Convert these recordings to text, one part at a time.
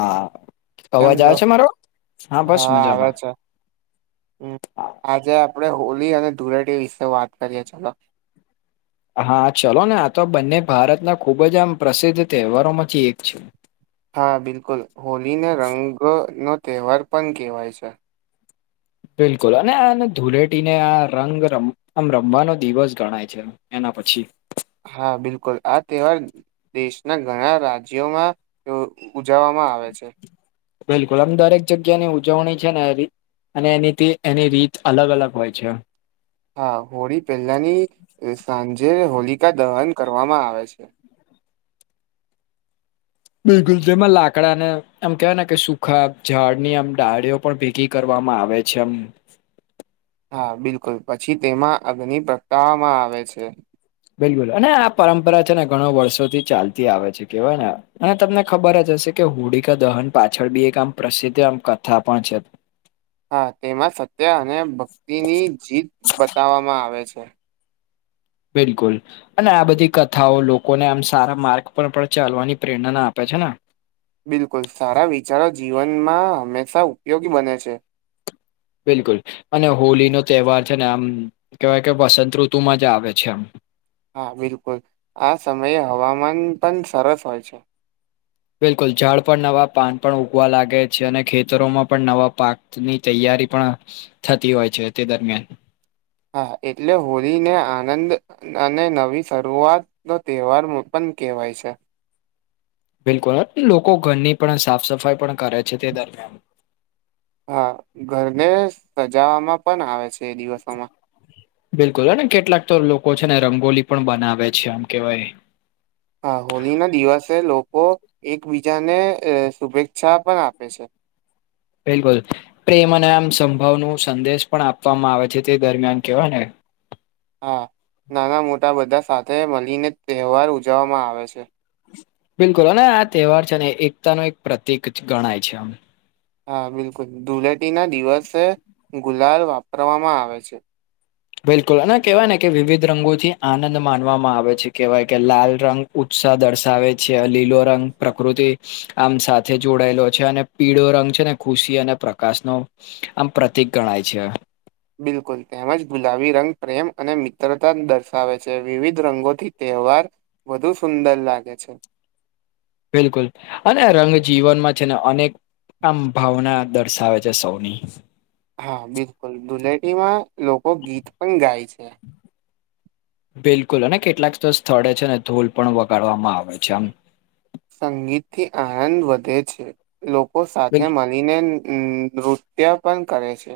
હા કેમ અવાજ છો આવે છે મારો હા બસ આવે મજામાં છે હમ આજે આપડે હોલી અને ધુરાટી વિશે વાત કરીએ ચલો હા ચલો ને આ તો બંને ભારતના ખૂબ જ આમ પ્રસિદ્ધ તહેવારો માંથી એક છે. હા બિલકુલ હોળને રંગ નો તહેવાર પણ કહેવાય છે. બિલકુલ અને આ ધૂલેટીને આ રંગ આમ રમવાનો દિવસ ગણાય છે એના પછી હા બિલકુલ આ તહેવાર દેશના ઘણા રાજ્યોમાં ઉજવવામાં આવે છે. બિલકુલ આમ દરેક જગ્યાની ઉજવણી છે ને હરી અને એની એની રીત અલગ અલગ હોય છે હા હોળી પહેલાની સાંજે હોલિકા દહન કરવામાં આવે છે બિલકુલ જેમાં લાકડા ને એમ કેવાય ને કે સુખા ઝાડ ની આમ ડાળીઓ પણ ભેગી કરવામાં આવે છે એમ હા બિલકુલ પછી તેમાં અગ્નિ પ્રગટાવવામાં આવે છે. બિલકુલ અને આ પરંપરા છે ને ઘણો વર્ષો થી ચાલતી આવે છે કેવાય ને અને તમને ખબર જ હશે કે હોડીકા દહન પાછળ બી એક આમ પ્રસિદ્ધ આમ કથા પણ છે હા તેમાં સત્ય અને ભક્તિની જીત બતાવવામાં આવે છે બિલકુલ અને આ બધી કથાઓ લોકોને આમ સારા માર્ગ પર પણ ચાલવાની પ્રેરણાના આપે છે ને. બિલકુલ, સારા વિચારો જીવનમાં હમેશા ઉપયોગી બને છે. બિલકુલ, અને હોલીનો તહેવાર છે ને, આમ કેવાય કે વસંત ઋતુમાં જ આવે છે એમ. હા બિલકુલ, આ સમયે હવામાન પણ સરસ હોય છે. બિલકુલ, ઝાડ પર નવા પાન પણ ઉગવા લાગે છે, અને ખેતરોમાં પણ નવા પાકની તૈયારી પણ થતી હોય છે તે દરમિયાન. હા, એટલે હોળીને આનંદ અને નવી શરૂઆત નો તહેવાર મુખપણ કેહેવાય છે. બિલકુલ, અને લોકો ઘરની પણ સાફ સફાઈ પણ કરે છે તે દરમિયાન. હા ઘરને સજાવામાં પણ આવે છે એ દિવસોમાં. બિલકુલ, અને કેટલાક તો લોકો છેને રંગોલી પણ બનાવે છે, આમ કેવાય. હા હોલી ના દિવસે લોકો એકબીજાને અ શુભેચ્છા પણ આપે છે. બિલકુલ, પ્રેમ અને આમ સંભાવનુ સંદેશ પણ આપવામાં આવે છે તે દરમિયાન, કેવાય ને. હા, નાના મોટા બધા સાથે મળીને તહેવાર ઉજવવામાં આવે છે. બિલકુલ, અને આ તહેવાર છે ને એકતા નો એક પ્રતિક છ ગણાય છે એમ. હા બિલકુલ, ધુલેટી ના દિવસે ગુલાલ વાપરવામાં આવે છે. બિલકુલ, અને કહેવાય ને કે વિવિધ રંગોથી આનંદ માનવામાં આવે છે, કેહેવાય કે લાલ રંગ ઉત્સાહ દર્શાવે છે, લીલો રંગ પ્રકૃતિ આમ સાથે જોડાયેલો છે, અને પીળો રંગ છે ને ખુશી અને પ્રકાશ નો આમ પ્રતિક ગણાય છે. બિલકુલ, તેમજ ગુલાબી રંગ પ્રેમ અને મિત્રતા દર્શાવે છે, વિવિધ રંગોથી તહેવાર વધુ સુંદર લાગે છે. બિલકુલ, અને રંગ જીવનમાં છે ને અનેક આમ ભાવના દર્શાવે છે સૌની. હા બિલકુલ, ધુલેટીમાં લોકો ગીત પણ ગાય છે. બિલકુલ, અને કેટલાક તો સ્થળે છે ને ઢોલ પણ વગાડવામાં આવે છે આમ. સંગીત થી આહન વધે છે, લોકો સાથે બિલ મળ ળીને ન નૃત્ય પણ કરે છે.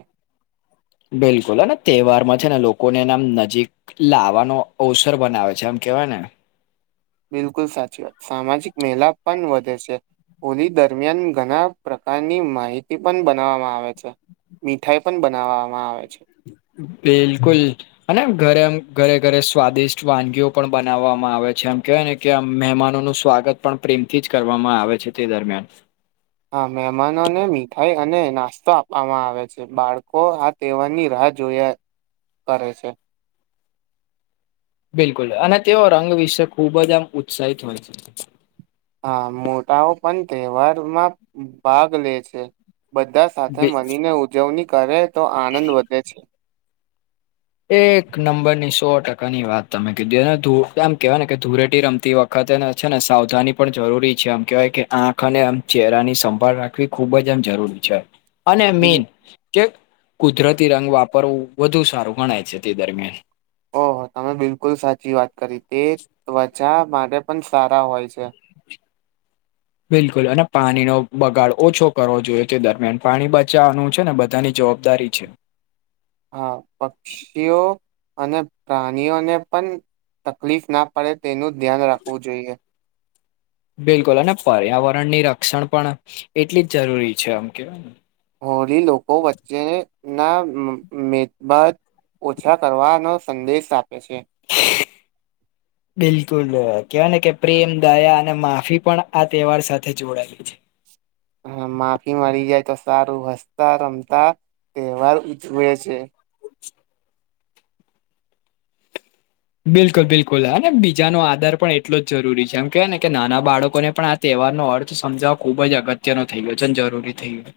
બિલકુલ, અને તહેવારમાં છે ને લોકોને એનેમ નજીક લાવાનો અવસર બનાવે છે, એમ કેવાય ને. બિલકુલ સાચી વાત, સામાજિક મેલા પણ વધે છે. હોલી દરમિયાન ઘણા પ્રકારની માહિતી પણ બનાવવામાં આવે છે. મીઠાઈ પણ બનાવવામાં આવે છે. બિલકુલ. અને આમ ઘરે આમ ઘરે ઘરે સ્વાદિષ્ટ વાનગીઓ પણ બનાવવામાં આવે છે, એમ કેવાય ને કે આમ મહેમાનોનું સ્વાગત પણ પ્રેમથી જ કરવામાં આવે છે તે દરમિયાન. હા મહેમાનોને મીઠાઈ અને નાસ્તો આપવામાં આવે છે, બાળકો હાથ તેવાર ની રાહ જોયા કરે છે. બિલકુલ, અને તેઓ રંગ વિશે ખુબ જ આમ ઉત્સાહિત હોય છે. હા, મોટાઓ પણ તહેવારમાં ભાગ લે છે, બધા સાથે બિ મનીને ઉજવણી કરે, તો આનંદ વધે છે. એક નંબરની સો ટકાની વાત તમે કીધી, અને ધુ આમ કેહેવા ને કે ધૂરેટી રમતી વખ ખતે છેને સાવધાની પણ જરૂરી છે, આમ કહેવાય કે આંખ અને આમ ચહેરાની સંભાળ રાખ વી ખૂબ જ એમ જરૂરી છે. અને બિલ મેન, કે કુદરતી રંગ વાપરવું વધુ સારું ગણાય છે તે દરમિયાન. ઓહો તમે બિલકુલ સાચી વાત કરી, તે ત્વચા માટે પણ સારા હોય છે. બિલકુલ, અને પાણીનો બગાડ ઓછો કરવો જોઈએ તે દરમિયાન, પાણી બચાવવાનું છે ને બધાની જોબ દારી છે. હા, પક્ષીઓ અને પ્રાણીઓને પણ. તકલીફ ના પડે તેનું ધ્યાન રાખવું જોઈએ. બિલકુલ, અને પર્યાવરણની રક્ષણ પણ એટલી જ જરૂરી છે આમ કેવાય ને. હોળી લોકો વચ્ચે ના મેદ બાદ-' ઓછા કરવાનો સંદેશ આપે છે. બિલકુલ કેવાય ને કે પ્રેમ, દયા અને માફી પણ આ તહેવાર સાથે જોડાયેલી છે. હ માફી મળી જાય તો સારું હસતા રમતા તહેવાર ઉજવે છે. બિલકુલ બિલકુલ હા અને બીજાનો આધાર પણ એટલો જરૂરી છે એમ કહેવાય ને કે નાના બાળકોને પણ આ તહેવાર નનો અર્થ સમજાવવા ખુબ જ અગત્યનોો થઈ ગયો છેન જરૂરી થઈ ગયો.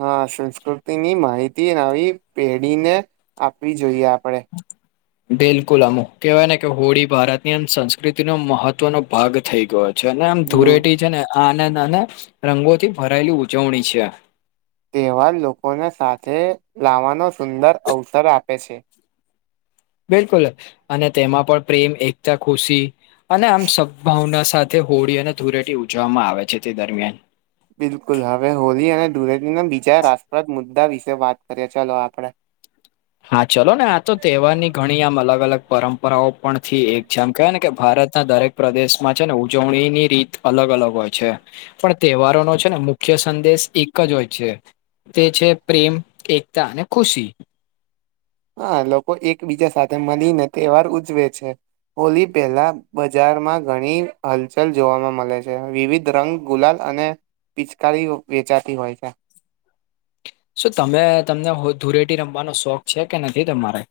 હા સંસ્કૃતિની માહિતી ન આવી પેઢીને આપવી જોઈએ આપણે. બિલકુલ અમુક કહેવાય ને કે હોળી ભારતનીમ સંસ્કૃતિનો મહત્વનો ભાગ થઈ ગયો છે. છે ને આમ ધૂરેટી છે ને આને નાને રંગોથી ભરાયેલી ઉજવણી છે. તહેવાર લોકોને સાથે લાવવાનો સુંદર અવસર આપે છે. બિલકુલ અને તેમાં પણ પ્રેમ એકતા ખુશી અને આમ સદભાવના સાથે હોળી અને ધુરેટી ઉજવવામાં આવે છે તે દરમિયાન. બિલકુલ હવે હોળી અને ધુળેટૂ ના બીજા રસપ્રદ મુદ્દા વિશે વાત કરીએ ચલોો આપડે હા ચલો ને આ તો તહેવારની ઘણી આમ અલગ અલગ પરંપરાઓ પણ થી એક છે આમ કહેવાય ને કે ભારતના દરેક પ્રદેશમાં છે ને ઉજવણી ની રીત અલગ અલગ હોય છે. પણ તહેવારો નો છે ને મુખ્ય સંદેશ એક જ હોય છે. તે છે પ્રેમ એકતા અને ખુશી. હા લોકો એકબીજા સાથે મળીને તહેવાર ઉજવે છે. હોલી પહેલા બજારમાં ઘણી હલચલ જોવાવામાં મળે છે. વિવિધ રંગ ગુલાલ અને પિચકારી વેચાતી હોય છે. શ તમે તમને ધૂરેટી રમવાનો શોખ છે કે નથી તમારે?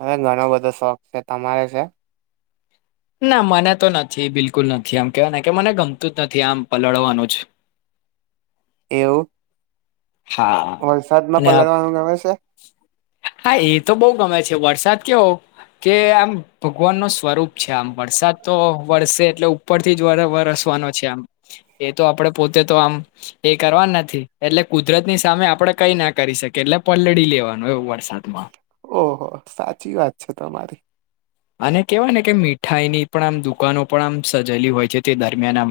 હવે ઘણો બધો શોખ છે. તમારે છે? ના મને તો નથી બિલકુલ નથી આમ કેવાય કે મને ગમતું જ નથી આમ પલળવાનું જ. એવું? હા વલસાદમાં અને આપ પલળવાનું ગમે છે.? હા એ તો બહુ ગમે છે. વરસાદ કેવો કે આમ ભગવાન ન સ્વરૂપ છે. આમ વરસાદ તો વરસે એટલે ઉપરથી જ વરસવાનો છે આમ એ તો આપડ પોતે તો આમ એ કરવા નથી એટલે કુદરતની સામે આપડે કઈ ના કરી શકી એટલે પલળી લેવાનું. વરસાદ માં ઓહો સાચી વાત છે તમારી. અને કેવાય ને કે મીઠાઈ ની પણ આમ દુકાનો પણ આમ સજેલી હોય છે તે દરમિયાન આમ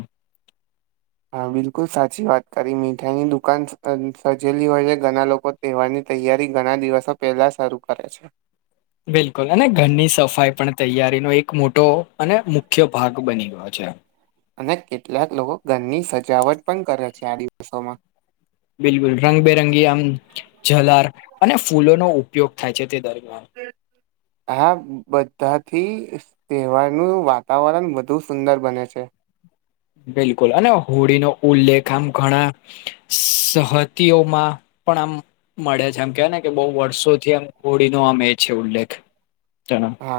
હા બિલકુલ સાચી વાત કરી મીઠાઈની દુકાન સજેલી હોય છે ઘણા લોકો તેવાની તૈયારી ઘણા દિવસો પહેલા શરૂ કરે છે. બિલકુલ અને ઘરની સફાઈ પણ તૈયારીનો એક મોટો અને મુખ્ય ભાગ બની. અચ્છા! અને કેટલાક લોકો ઘરની સજાવટ પણ કરે છે આ દિવસોમાં. બિલકુલ રંગબેરંગી આમ જલાર અને ફૂલોનોો ઉપયોગ થાય છે તે દરમિયાન. હમ [inaudible] હા બધાથી તહેવારનું વાતાવરણ વધુ સુંદર બને છે. બિલકુલ અને હોડી નો ઉલ્લેખ આમ ઘણા સહતીઓમાં પણ આમ મળે છે એમ કેવા ને કે બહુ વર્ષોથી એમ કોોડીનોો આમ એ છે ઉલ્લેખ, હા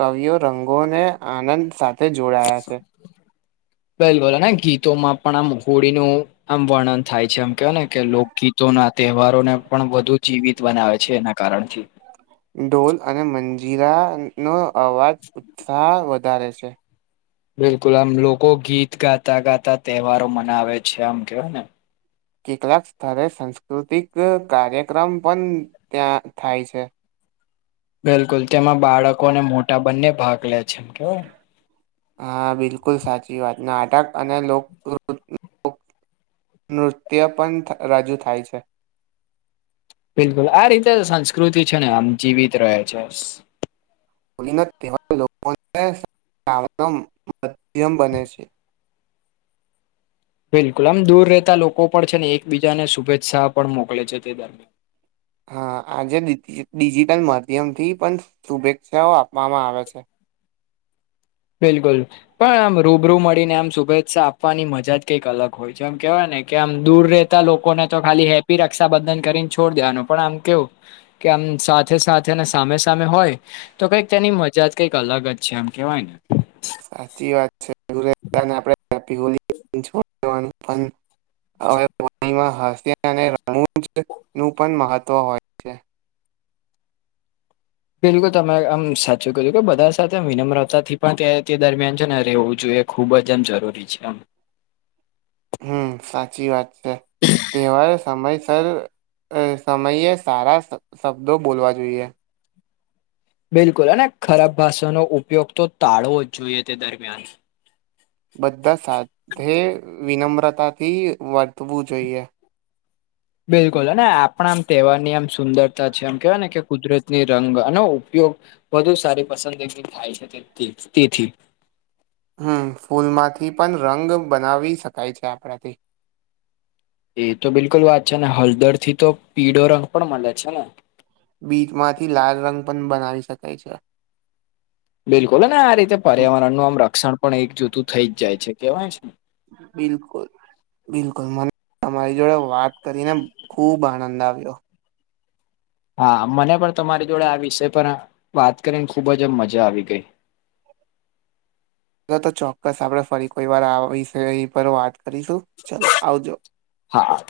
કવિઓ રંગોને આનંદ સાથે જોડાયા છે. બિલ બોલ ગીતોમાં પણ આમ ફોળીનું' આમ વર્ણન થાય છે એમ કેવાય ને કે લોકગીતો ના તહેવારોને પણ વધુ જીવિત બનાવે છે એના કારણ છે, ઢોલ અને મંજીરાનોો અવાજ ઉત્સાહ વધારે છે. બિલકુલ આમ લોકો ગીત ગાતા ગાતા તહેવારો મનાવે છે આમ કેવાય. કેટલાક સ્તરે સાંસ્કૃતિક કાર્યક્રમ પણ ત્યાં થાય છે બિલકુલ તેમાં બાળકોને મોટા બંને ભાગ લે છે એમ કેવ હા બિલકુલ સાચી વાત નાટક અને લોકૃત નૃત્ય પણ રજૂ થાય છે બિલકુલ આ રીતે સંસ્કૃતિ છે ને આમ જીવીિત રહે છે. ને તહેવા લોકોને મધ્યમ બને છે બિલકુલ આમ દૂર રહેતા લોકો પણ છે ને એકબીજાને શુભેચ્છા પણ મોકલે છે તે દરમિયાન હા આજે ડિજિટલ માધ્યમથી પણ શુભેચ્છાઓ આપવામાં આવે છે બિલકુલ પણ આમ રૂબરૂ મળીને આમ શુભેચ્છા આપવાની મજા જ કંઈક અલગ હોય છે એમ કેહેવાય ને કે આમ દૂર ર લોકોને તો ખાલી હેપી રક્ષાબંધન કરીને છોડ દેવાનું પણ આમ કેવું કે આમ સાથે સાથે સામે સામે હોય તો કઈક તેની મજા જ કંઈક અલગ જ છે એમ કેવાય ને સાચી વાત છે હવેણી હાસ અને રુંજ નું પણ મહત્વ હોય છે બિલકુલ તમે આમ સાચું કજો કે બધા સાથે વિનમ્રતાથી પણ દરમિયાન છે ને રહેવું જોઈએ ખૂબ જ એમ જરૂરી છે આમ હમ સાચી વાત છે તહેવાર સમયસર અ સમયે સારા શબ્દો બોલવા જોઈએ બિલકુલ અને ખરાબ ભાષાનો ઉપયોગ તો ટાળવો જ જોઈએ તે દરમિયાન બધા સાથે વિનમ્રતાથી વધવું જોઈએ બિલકુલ અને આપણા આમ તહેવારની આમ સુંદરતા છે એમ કેહેવાય ને કે કુદરતની રંગ અને ઉપયોગ વધુ સારી પસંદ એક થાય છે તે તેથી હમ ફૂલમાંથી પણ રંગ બનાવી શકાય છે આપણાથી એ તો બિલકુલ વાત છે ને હળદર થી તો પીળો રંગ પણ મળે છે ને બીચમાંથી લાલ રંગ પણ બનાવી શકાય છે બિલકુલ અને આ રીતે પર્યાવરણ ન આમ રક્ષણ પણ એક જુતું થઈ જ જાય છે કેવાય છે બિલકુલ બિલકુલ મને તમારી જોડે વાત કરીને ખુબ આનંદ આવ્યો હા મને પણ તમારી જોડે આ વિષય પર વાત કરીને ખૂબ જ મજા આવી ગઈ ન તો ચોક્કસ આપડે ફરી કોઈ વાર વિશે પર વાત કરીશું ચલો આવજો હાા